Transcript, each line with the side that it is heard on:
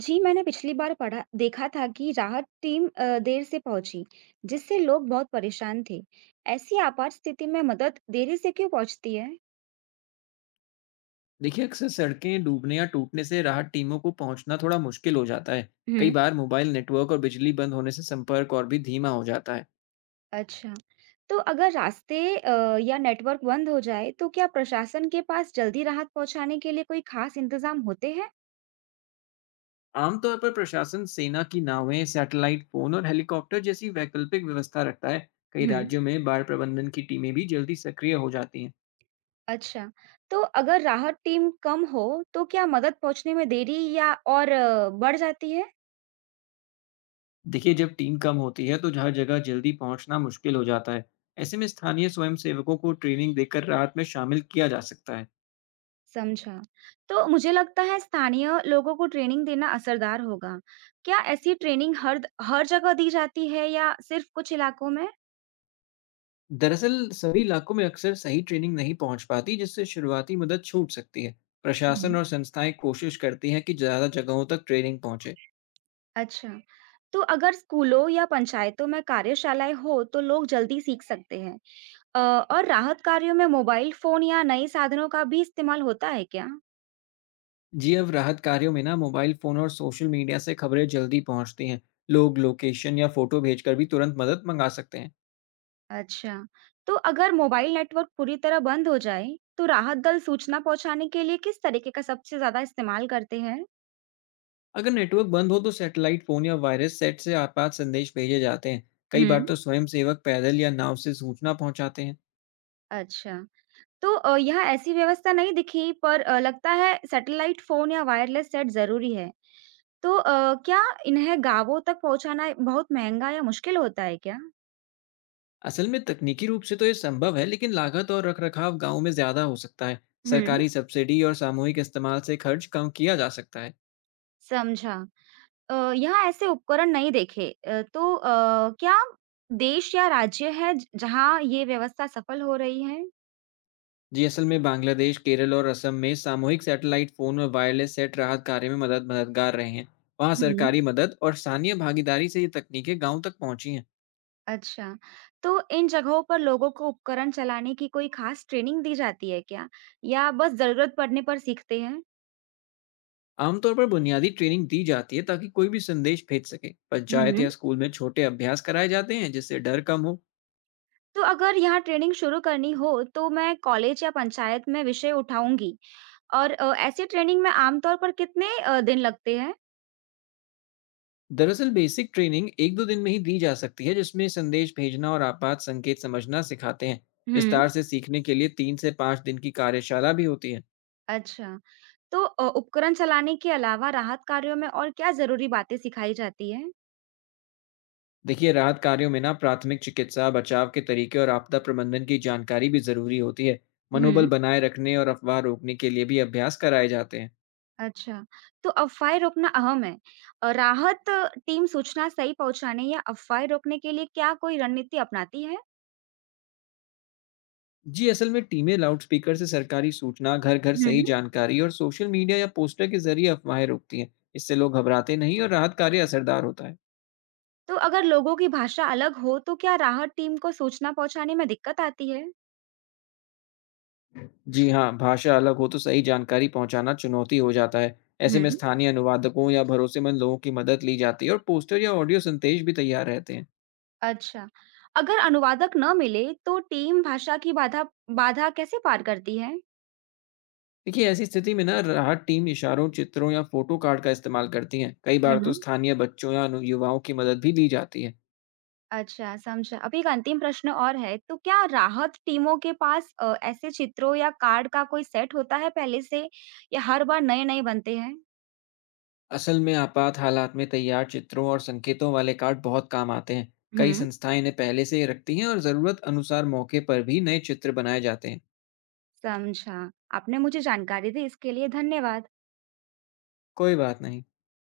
right: जी, मैंने पिछली बार पढ़ा देखा था कि राहत टीम देर से पहुंची, जिससे लोग बहुत परेशान थे। ऐसी आपात स्थिति में मदद देरी से क्यों पहुंचती है?
left: देखिए अक्सर सड़कें डूबने या टूटने से राहत टीमों को पहुंचना थोड़ा मुश्किल हो जाता है। कई
right: हम्म,
left: बार मोबाइल नेटवर्क और बिजली बंद होने से संपर्क और भी धीमा हो जाता है।
right: अच्छा। तो अगर रास्ते या नेटवर्क बंद हो जाए, तो क्या प्रशासन के पास जल्दी राहत पहुंचाने के लिए कोई खास इंतजाम होते हैं?
left: आमतौर पर प्रशासन सेना की नावें, सैटेलाइट फोन और हेलीकॉप्टर जैसी वैकल्पिक व्यवस्था रखता है। कई
right: हम्म,
left: राज्यों में बाढ़ प्रबंधन की टीमें भी जल्दी सक्रिय हो जाती हैं।
right: अच्छा। तो अगर राहत टीम कम हो, तो क्या मदद पहुंचने में देरी या और बढ़ जाती है?
left: देखिए, जब टीम कम होती है तो हर जगह जल्दी पहुंचना मुश्किल हो जाता है। ऐसे में स्थानीय स्वयंसेवकों को ट्रेनिंग देकर राहत में शामिल किया जा सकता है।
right: समझा। तो मुझे लगता है स्थानीय लोगों को ट्रेनिंग देना असरदार होगा। क्या ऐसी ट्रेनिंग हर जगह दी जाती है या सिर्फ कुछ इलाकों में?
left: दरअसल सभी इलाकों में अक्सर सही ट्रेनिंग नहीं पहुंच पाती, जिससे शुरुआती मदद छूट सकती है।
right: हुँ।
left: प्रशासन और संस्थाएं कोशिश करती हैं कि ज़्यादा जगहों तक ट्रेनिंग पहुंचे।
right: अच्छा। तो अगर स्कूलों या पंचायतों में कार्यशालाएँ हो तो लोग जल्दी सीख सकते हैं। अ, और राहत कार्यों में मोबाइल फ़ोन या नए साधनों का भी इस्तेमाल होता है क्या?
left: जीव राहत कार्यों में ना मोबाइल फ़ोन और सोशल मीडिया से खबरें जल्दी पहुंचती हैं। लोग लोकेशन या फ़ोटो भेजकर भी तुरंत मदद मंगा सकते हैं।
right: अच्छा। तो अगर मोबाइल नेटवर्क पूरी तरह बंद हो जाए, तो राहत दल सूचना पहुँचाने के लिए किस तरीके का सबसे ज़्यादा इस्तेमाल करते हैं?
left: अगर नेटवर्क बंद हो तो सैटेलाइट फ़ोन या वायरस सेट से आपात संदेश भेजे जाते हैं। कई बार
right: हुँ।
left: तो स्वयंसेवक पैदल या नाव से सूचना पहुंचाते हैं।
right: अच्छा। तो यहाँ ऐसी व्यवस्था नहीं दिखी पर लगता है सैटेलाइट फ़ोन या वायरलेस सेट ज़रूरी है। तो क्या इन्हें गाँवों तक पहुँचाना बहुत महँगा या मुश्किल होता है क्या?
left: असल में तकनीकी रूप से तो ये संभव है, लेकिन लागत और रखरखाव गांव में ज्यादा हो सकता है।
right: हम्म।
left: सरकारी सब्सिडी और सामूहिक इस्तेमाल से खर्च कम किया जा सकता है।
right: समझा। यहाँ ऐसे उपकरण नहीं देखे। तो क्या देश या राज्य है ज जहाँ ये व्यवस्था सफल हो रही है?
left: जी असल में बांग्लादेश, केरल और असम में सामूहिक सैटेलाइट फोन और वायरलेस सेट राहत कार्य में मददगार रहे हैं। वहाँ
right: हम्म।
left: सरकारी मदद और स्थानीय भागीदारी से ये तकनीकें गांव तक पहुंची हैं।
right: अच्छा। तो इन जगहों पर लोगों को उपकरण चलाने की कोई खास ट्रेनिंग दी जाती है क्या? या बस ज़रूरत पड़ने पर सीखते हैं?
left: आमतौर पर बुनियादी ट्रेनिंग दी जाती है ताकि कोई भी संदेश भेज सके। पंचायत
right: हम्म।
left: या स्कूल में छोटे अभ्यास कराए जाते हैं, जिससे डर कम हो।
right: तो अगर यहाँ ट्रेनिंग शुरू करनी हो, तो मैं कॉलेज या पंचायत में विषय उठाऊँगी और ऐसी ट्रेनिंग में आमतौर पर कितने दिन लगते हैं?
left: दरअसल बेसिक ट्रेनिंग एक दो दिन में ही दी जा सकती है, जिसमें संदेश भेजना और आपात संकेत समझना सिखाते हैं।
right: हम्म।
left: विस्तार से सीखने के लिए 3 से 5 दिन की कार्यशाला भी होती है।
right: अच्छा, तो उपकरण चलाने के अलावा राहत कार्यों में और क्या ज़रूरी बातें सिखाई जाती हैं?
left: देखिए राहत कार्यों में ना प्राथमिक चिकित्सा, बचाव के तरीके और आपदा प्रबंधन की जानकारी भी जरूरी होती है। मनोबल
right: हम्म।
left: बनाए रखने और अफवाह रोकने के लिए भी अभ्यास कराए जाते हैं।
right: अच्छा, तो अफवाहें रोकना अहम है। राहत टीम सूचना सही पहुँचाने या अफवाहें रोकने के लिए क्या कोई रणनीति अपनाती है?
left: जी असल में टीमें लाउडस्पीकर से सरकारी सूचना, घर घर सही
right: हम्म।
left: जानकारी और सोशल मीडिया या पोस्टर के जरिए अफवाहें रोकती हैं। इससे लोग घबराते नहीं और राहत कार्य असरदार होता है।
right: तो अगर लोगों की भाषा अलग हो, तो क्या राहत टीम को सूचना पहुँचाने में दिक्कत आती है?
left: जी हाँ, भाषा अलग हो तो सही जानकारी पहुंचाना चुनौती हो जाता है। ऐसे में
right: हम्म।
left: स्थानीय अनुवादकों या भरोसेमंद लोगों की मदद ली जाती है और पोस्टर या ऑडियो संदेश भी तैयार रहते हैं।
right: अच्छा। अगर अनुवादक न मिले तो टीम भाषा की बाधा बाधा कैसे पार करती है?
left: देखिए ऐसी स्थिति में ना राहत टीम इशारों, चित्रों या फोटो कार्ड का इस्तेमाल करती है। कई बार
right: हुँ।
left: तो स्थानीय बच्चों या युवाओं की मदद भी ली जाती है।
right: अच्छा, समझा। अभी एक अंतिम प्रश्न और है, तो क्या राहत टीमों के पास ऐसे चित्रों या कार्ड का कोई सेट होता है पहले से या हर बार नए-नए बनते हैं?
left: असल में आपात हालात में तैयार चित्रों और संकेतों वाले कार्ड बहुत काम आते हैं। कई
right: हुँ।
left: संस्थाएं इन्हें पहले से ही रखती हैं और ज़रूरत अनुसार मौके पर भी नए चित्र बनाए जाते हैं।
right: समझा। आपने मुझे जानकारी दी इसके लिए धन्यवाद।
left: कोई बात नहीं।